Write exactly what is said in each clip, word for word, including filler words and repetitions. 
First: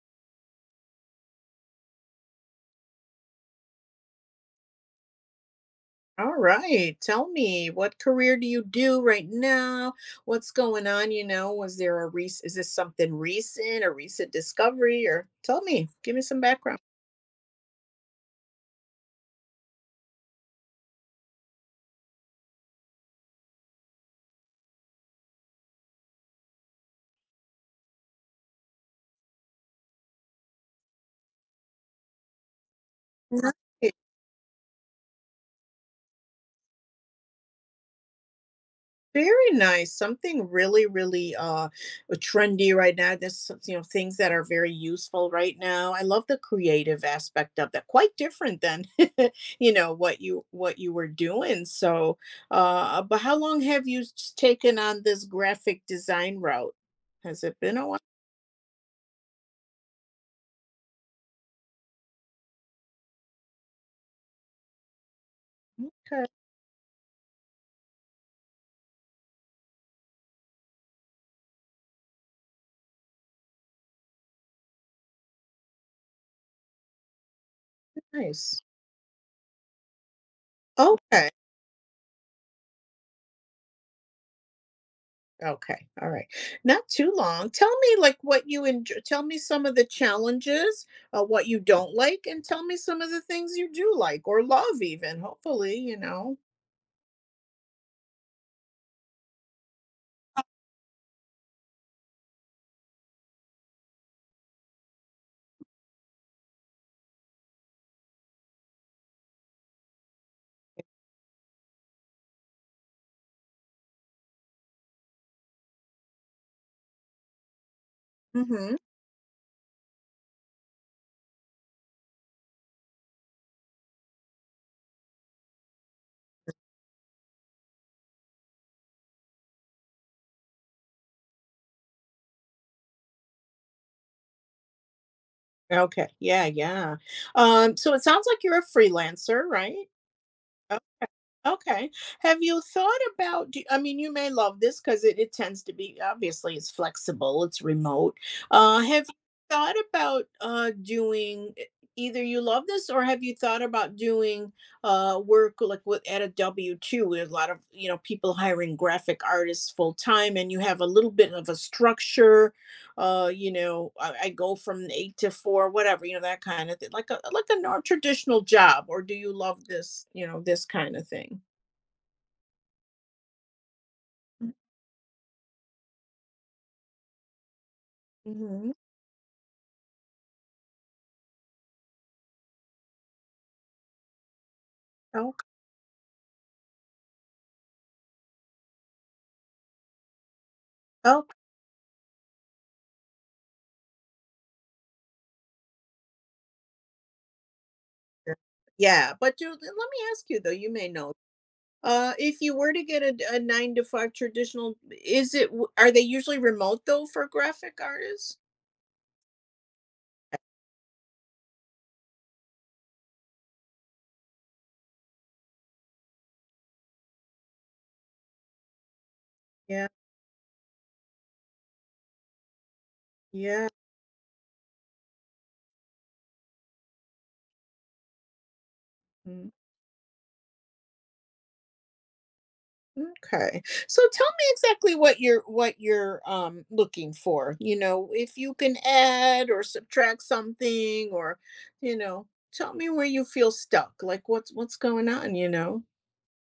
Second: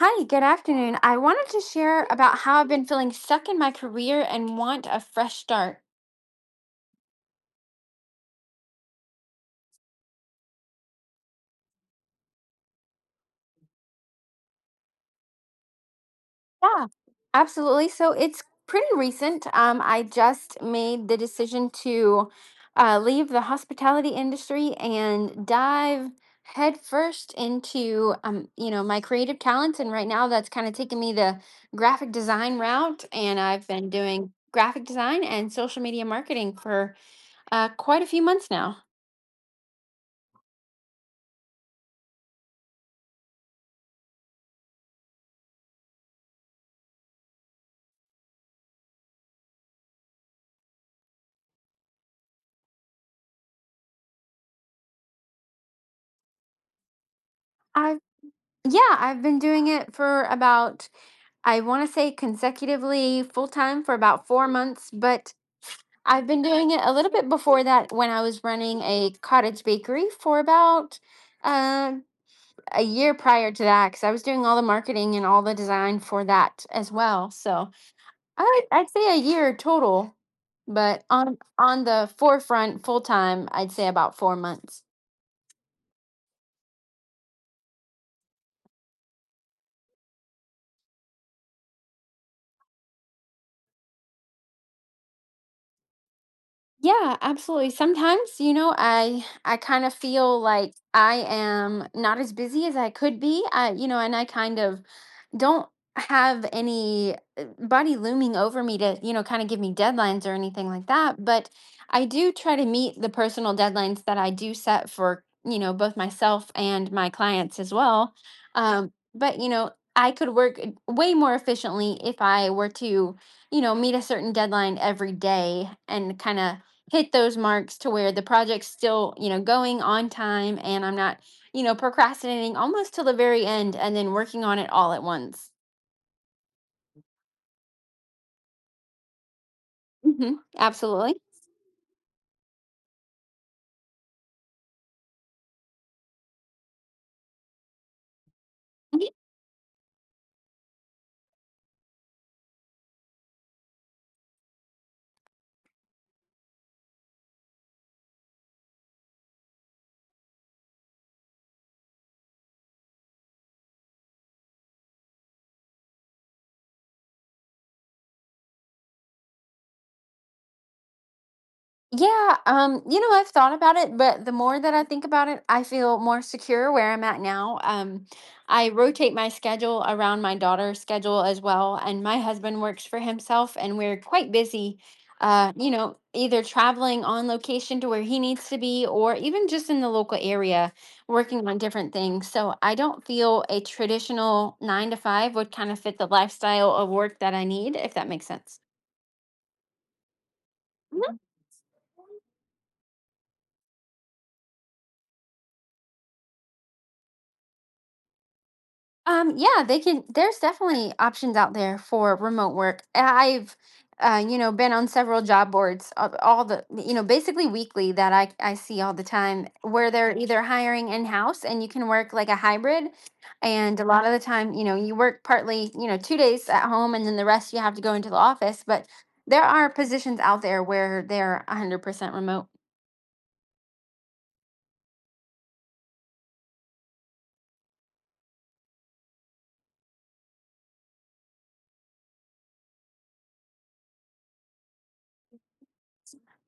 Hi, good afternoon. I wanted to share about how I've been feeling stuck in my career and want a fresh start. All right. Tell me, what career do you do right now? What's going on? You know, was there a rec is this something recent, a recent discovery? Or tell me, give me some background. Yeah, absolutely. So it's pretty recent. Um, I just made the decision to uh, leave the hospitality industry and dive headfirst into um, you know, my creative talents. And right now, that's kind of taken me the graphic design route, and Right. I've been doing graphic design and social media marketing for uh, quite a few months now. Very nice. Something really, really uh uh, trendy right now. There's some- you know things that are very useful right now. I love the creative aspect of that. Quite different than you know what you what you were doing. So, uh, uh, but how long have you s- taken on this graphic design route? Has it been a while? Yeah, I've been doing it for about, I want to say consecutively full time for about four months, but Okay, I've been doing it a little bit before that when I was running a cottage bakery for about uh, a year prior to that, because I was doing all the marketing and all the design for that as well. So I, nice. I'd say a year total, but Okay. on on the forefront full time, I'd say about four months. Okay, all right. Not too long. Tell me, like, what you enjoy. Tell me some of the challenges, uh, what you don't like, and tell me some of the things you do like or love, even. Hopefully, you know. Yeah, absolutely. Sometimes, you know, I I kind of feel like I am not as busy as I could be. I, you know, and I kind of don't have any uh, body looming over me to, you know, kind of give me deadlines or anything like that. But I do try to meet the personal deadlines that I do set for, you know, both myself and my clients as well. Hmm. Um, but, you know, I could work uh, way more efficiently if I were to, you know, meet a certain deadline every day and kind of hit those marks to where the project's still, you know, going on time and I'm not you know, procrastinating almost till the very end and then working on it all at once. Okay. Yeah. Yeah. Um. So it sounds like you're a freelancer, right? Hmm Absolutely. Okay. Have you thought about, do- I mean, you may love this because it, it tends to be, obviously, it's flexible, it's remote. Uh, have you thought about uh, doing, e- either you love this or have you thought about doing uh, work like with, at a W two with a lot of, you know, people hiring graphic artists full time and you have a little bit of a structure, uh, you know, I, I go from eight to four, whatever, you know, that kind of thing, like a, like a nor- traditional job, or do you love this, you know, this kind of thing? Yeah, um, you know, I've thought about it, but the Mm, more that I think about it, I feel more secure where I'm at now. Um, I mhm. rotate my schedule around my daughter's schedule as well, and my husband works for himself, and we're quite busy, Ok uh, you know, either traveling on location to where he needs to be, or even just in the local area okay. working on different things. So I don't feel a traditional nine to five would kind of fit the lifestyle of work that I need, if that makes sense. Yeah, but do let me ask you though, you may know, uh, if you were to get a a nine to five traditional, is it w are they usually remote though for graphic artists? Um, yeah, they can. There's definitely options out there for remote work. I- I've, uh, you know, been on several job boards, uh, all the, you know, basically weekly that I I see all the time Yeah, where they're either hiring in house and you can work like a hybrid, yeah, and a lot of the time, you know, you work partly, you know, two days at home and then the rest you have to go into the office. But there mm, are positions out there where they're one hundred percent remote. m'kay. So tell me exactly what you're what you're, um, looking for, you know, if you can add or subtract something or, you know, tell me where you feel stuck, like what's what's going on, you know?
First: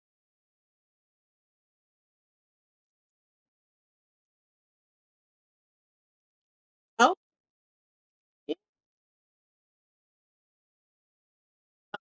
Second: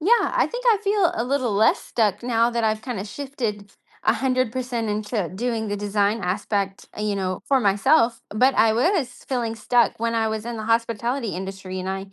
Yeah, I think I feel a little less stuck now that I've kind of shifted one hundred percent into doing the design aspect, uh, Oh, you know, for myself. But yeah. I was feeling stuck when I was in the hospitality industry and I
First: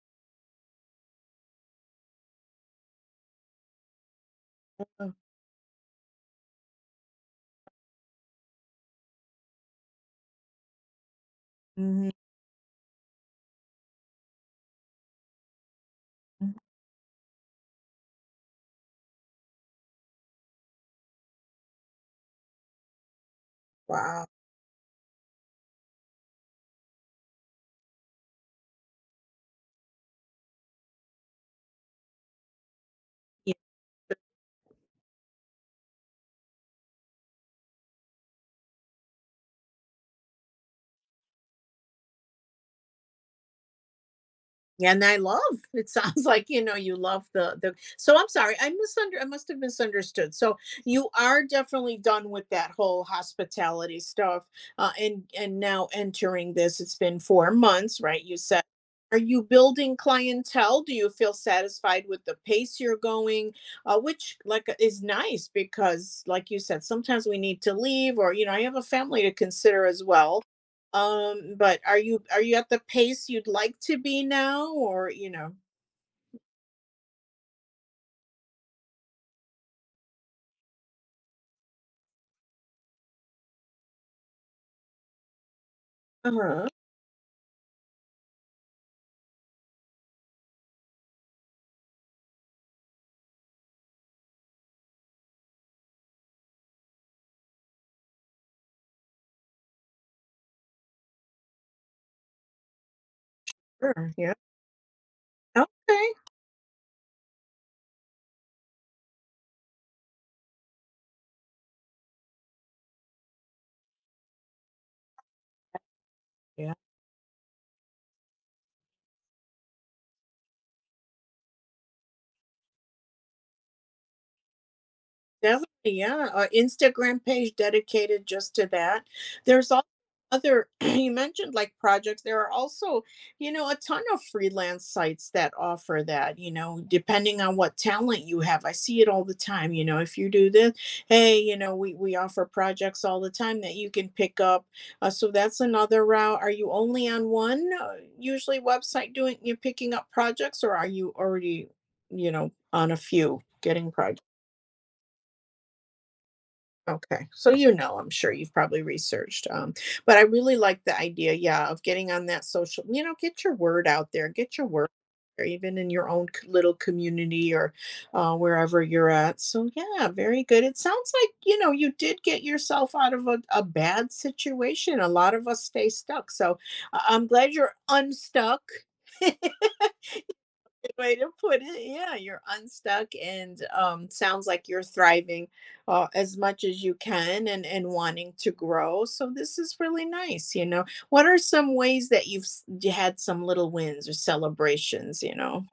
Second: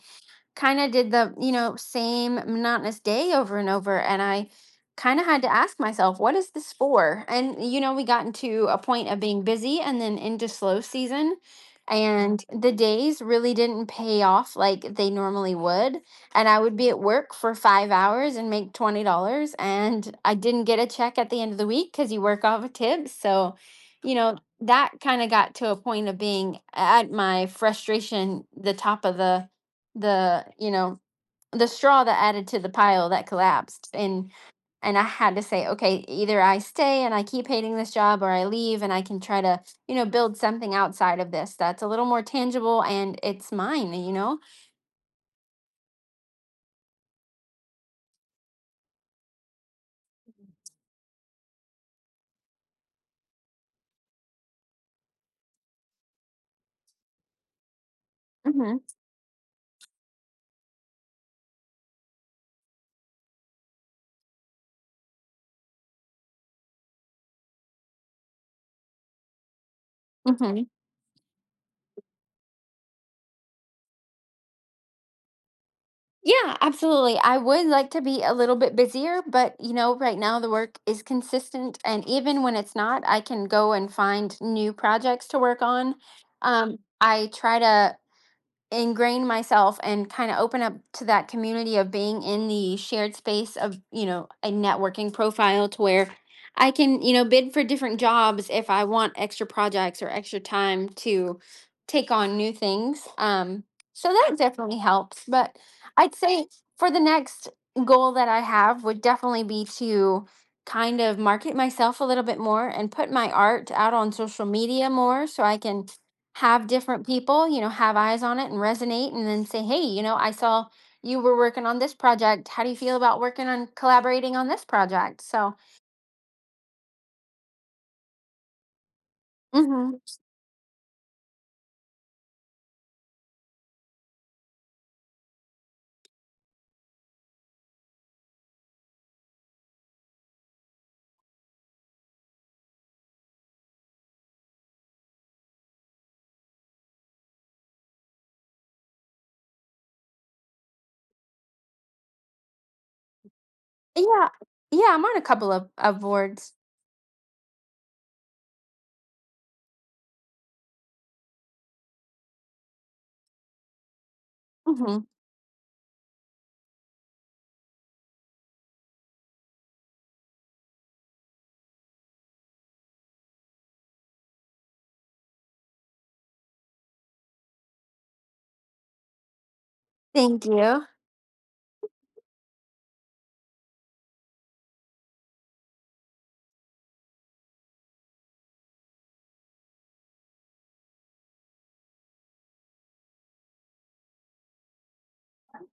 kind of did the, you know, same monotonous day over and over. And I kind of had to ask myself, what is this for? And, you know, we got into a point of being busy and then into slow season. Mhm. And the days really didn't pay off like they normally would. And I would be at work for five hours and make twenty dollars. And I didn't get a check at the end of the week because you work off of tips. So, you Wow. know, that kind of got to a point of being at my frustration, the top of the the you know the straw that added to the pile that collapsed. and and I had to say, okay, either I stay and I keep hating this job, or I leave and I can try to, you know build something outside of this that's a little more tangible and it's mine you know And I love. It sounds like you know you love the the. So I'm sorry, I misunder. I must have misunderstood. So you are definitely done with that whole hospitality stuff, uh, and and now entering this. It's been four months, right? You said. hmm Are you building clientele? Do you feel satisfied with the pace you're going? Uh, which, like, uh, is nice because like you said, sometimes we need to leave, or you know, I have a family to consider as well. hmm Um, but are you are you at the pace you'd like to be now or you know? yeah, absolutely, I would like to be a little bit busier, but you know right now the work is consistent, and even when it's not, I can go and find new projects to work on. Uh-huh. um, I try to ingrain myself and kind of open up to that community of being in the shared space of, you know a networking profile, to where I can, you know bid for different jobs if I want extra projects or extra time to take on new things. um so Sure. Yeah. that definitely helps. But Okay. I'd say for the next goal that I have would definitely be to kind of market myself a little bit more and put my art out on social media more, so I can have Yeah. different people, you know, have eyes on it and resonate, and then say, hey, you know, I saw you were working on this project. How do you feel about working on, collaborating on this project? So, Definitely, yeah. Our Instagram page dedicated just to that. There's also mhm. other You mentioned, like, projects. There are also, you know, a ton of freelance sites that offer that, you know, depending on what talent you have. I see it all the time. You know, if you do this, hey, you know, we, we offer projects all the time that you can pick up. Uh, so that's another route. Are you only on one uh, usually website, doing you're picking up projects, or are you already, you know, on a few getting projects? Yeah, yeah, I'm on a couple of, of boards. Okay, so you know, I'm sure you've probably researched, um, but I really like the idea, yeah, of getting on that social, you know, get your word out there, get your word out Hmm there, even in your own c- little community or uh, wherever you're at. So yeah, very good. It sounds like you know you did get yourself out of a, a bad situation. A lot of us stay stuck, so I- I'm glad you're unstuck. Thank you. Way to put it. Yeah, you're unstuck, and um, sounds like you're thriving uh, as much as you can, and, and wanting to grow. So this is really nice. You know, what are some ways that you've s- you had some little wins or celebrations? You know,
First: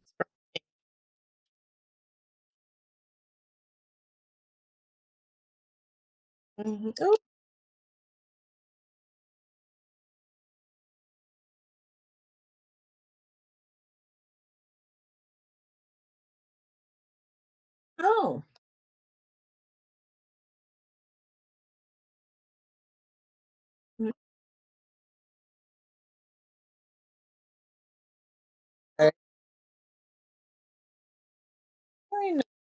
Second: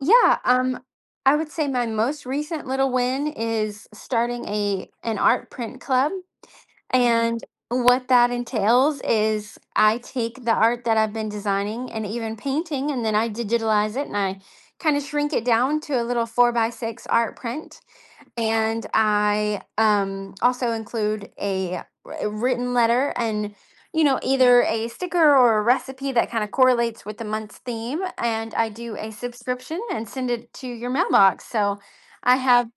Yeah, um, I would say my most recent little win is starting a an art print club. Mhm. Oh, And what that entails is I take the art that I've been designing and even painting, and then I digitalize it, and I kind of shrink it down to a little four by six art print. oh. And I um, also include a wr- written letter and, you know, either a sticker or a recipe that kind of correlates with the month's theme. And I do a Uh, subscription and send it to your mailbox. So Very I nice. have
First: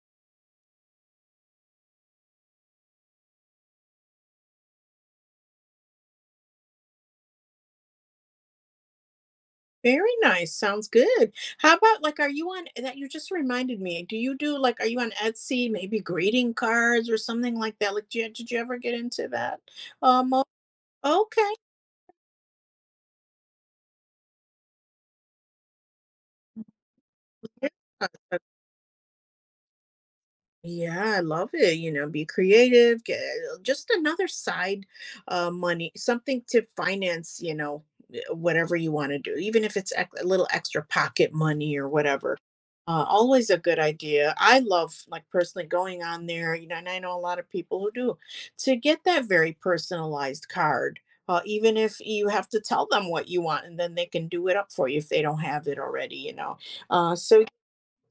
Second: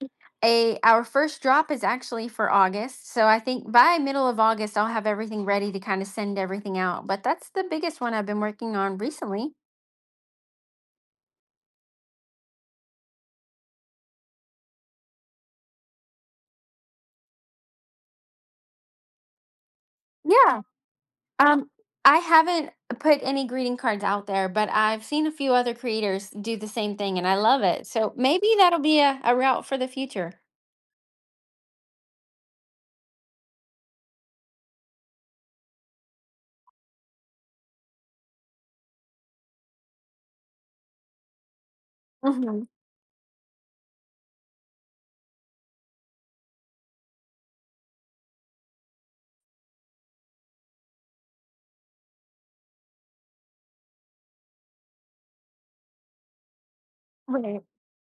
a, our first drop is actually for August. So I think by middle of August, I'll have everything ready to kind of send everything out. But that's the biggest one I've been working on recently. Very nice. Sounds good. How about, like, are you on that, you just reminded me. Do you do, like, are you on Etsy, maybe greeting cards or something like that? Like did you, did you ever get into that? Um Yeah. okay. Um, I haven't put any greeting cards out there, but I've seen a few other creators do the same thing and I love it. Yeah. So maybe that'll be a, a route for the future. Yeah, I love it, you know, be creative, get uh, just another side, uh, money, something to finance, you know, eh, whatever you wanna do, even if it's ec a little extra pocket money or whatever. Hmm Uh, always a good idea. I love, like, personally going on there, you know, and I know a lot of people who do, to get that very personalized card, uh, even if you have to tell them what you want, and then they can do it up for you if they don't have it already, you know? Uh, so Right.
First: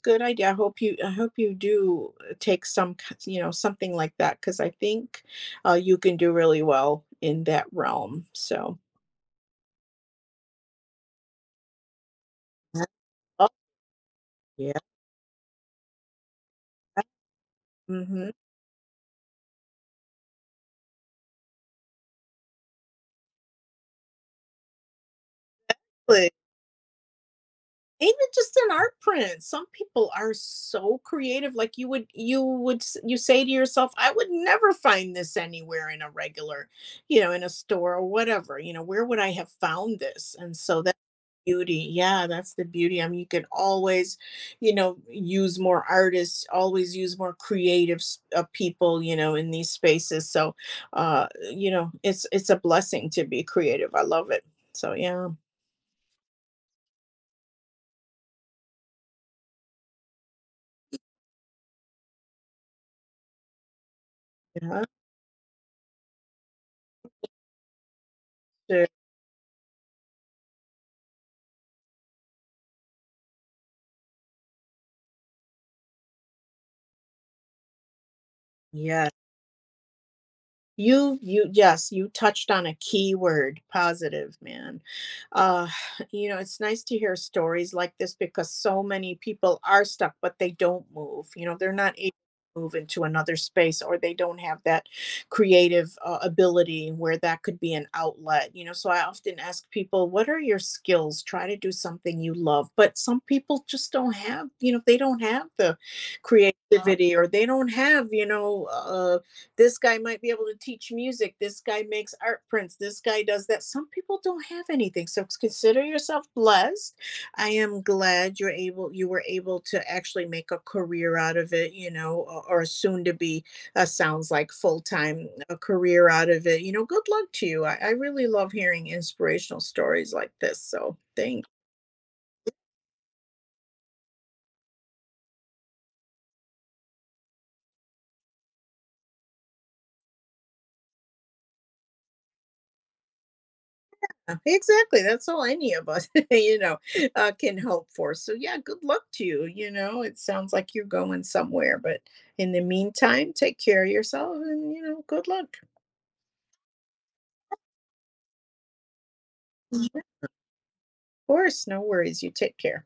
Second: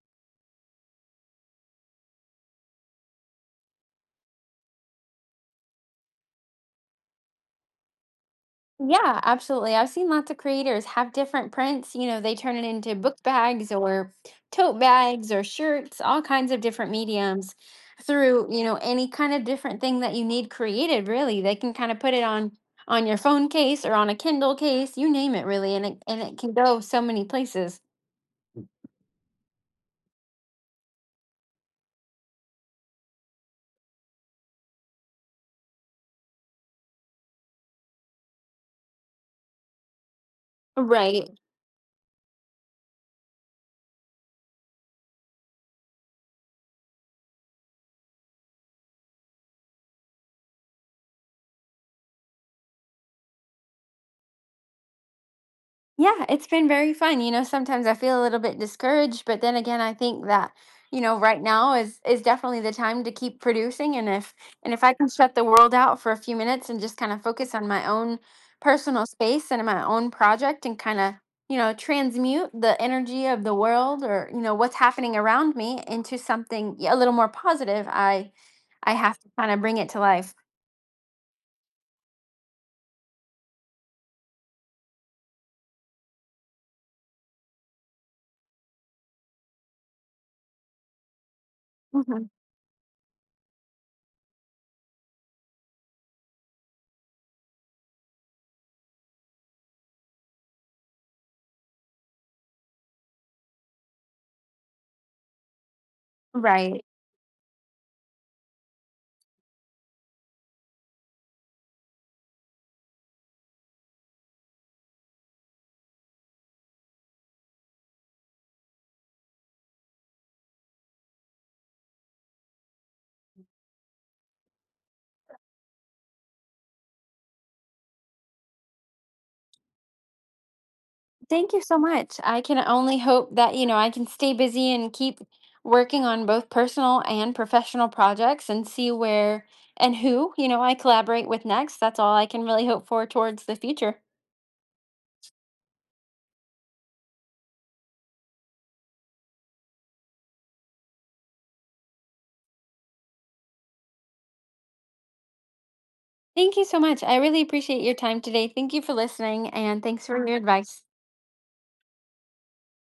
Good idea. I hope you I hope you do uh, take some, k you know, something like that, because I think, uh, you can do really well in that realm, so. Yeah, absolutely. I've seen lots of creators have different prints. You know, they turn it Right. into book Oh, bags or tote yeah. bags or shirts, all kinds of different mediums Mhm. through, you know, any kind of different thing that you need created, really. They can kind of put it on on your phone case or on a Kindle case, you name it really, and it and it can go so many places. Even just an art print, some people are so creative, like, you would you would s you say to yourself, "I would never find this anywhere in a regular," you know, "in a store or whatever," you know, "Where would I have found this?" And so that Right. beauty yeah, that's the beauty. I mean, you can always you know use more artists, always use more creative s- uh, people, you know in these spaces. So uh you know it's it's a blessing to be creative. I love it. So yeah, Yeah, it's been very fun. You know, sometimes I feel a little bit discouraged, but then again, I think that, you know, right now is is definitely the time to keep producing. And if, and yeah, if I can shut the world out for a few minutes and just kind of focus on my own sure. personal space and my own project and kind of, you know, transmute the energy of the world, or, you know, what's happening around me into something a little more positive, I I Yeah. have to kind of bring it to life. You you yes, you touched on a key word, positive, man. Uh, you know, it's nice to hear stories like this, because so many people are stuck, but they don't move. You know, they're not able Mhm. to move into another space, or they don't have that creative uh, ability where that could be an outlet. You know, so I often ask people, what are your skills? Try to do something you love. But some people just don't have, you know, they don't have the Right. creativity, or they don't have, you know, uh, This guy might be able to teach music. This guy makes art prints. This guy does that. Some people don't have anything, so consider yourself blessed. I am glad you're able you were able to actually make a career out of it, you know or, or soon to be, uh, sounds like full-time a career out of it, you know good luck to you. I, I really love hearing inspirational stories like this, so thanks. Thank you so much. I can only hope that, you know, I can stay busy and keep working on both personal and professional projects, and see where and who, you know, I collaborate with next. That's all I can really hope for towards the future. Uh, Exactly. That's all any of us, you know, uh, can hope for. So, yeah, good luck to you. You know, it sounds like you're going somewhere, but in the meantime, take care of yourself and, you know, good luck. Thank you so much. I really appreciate your time today. Thank you for listening and Mhm. Of thanks for your advice. course, no worries. You take care.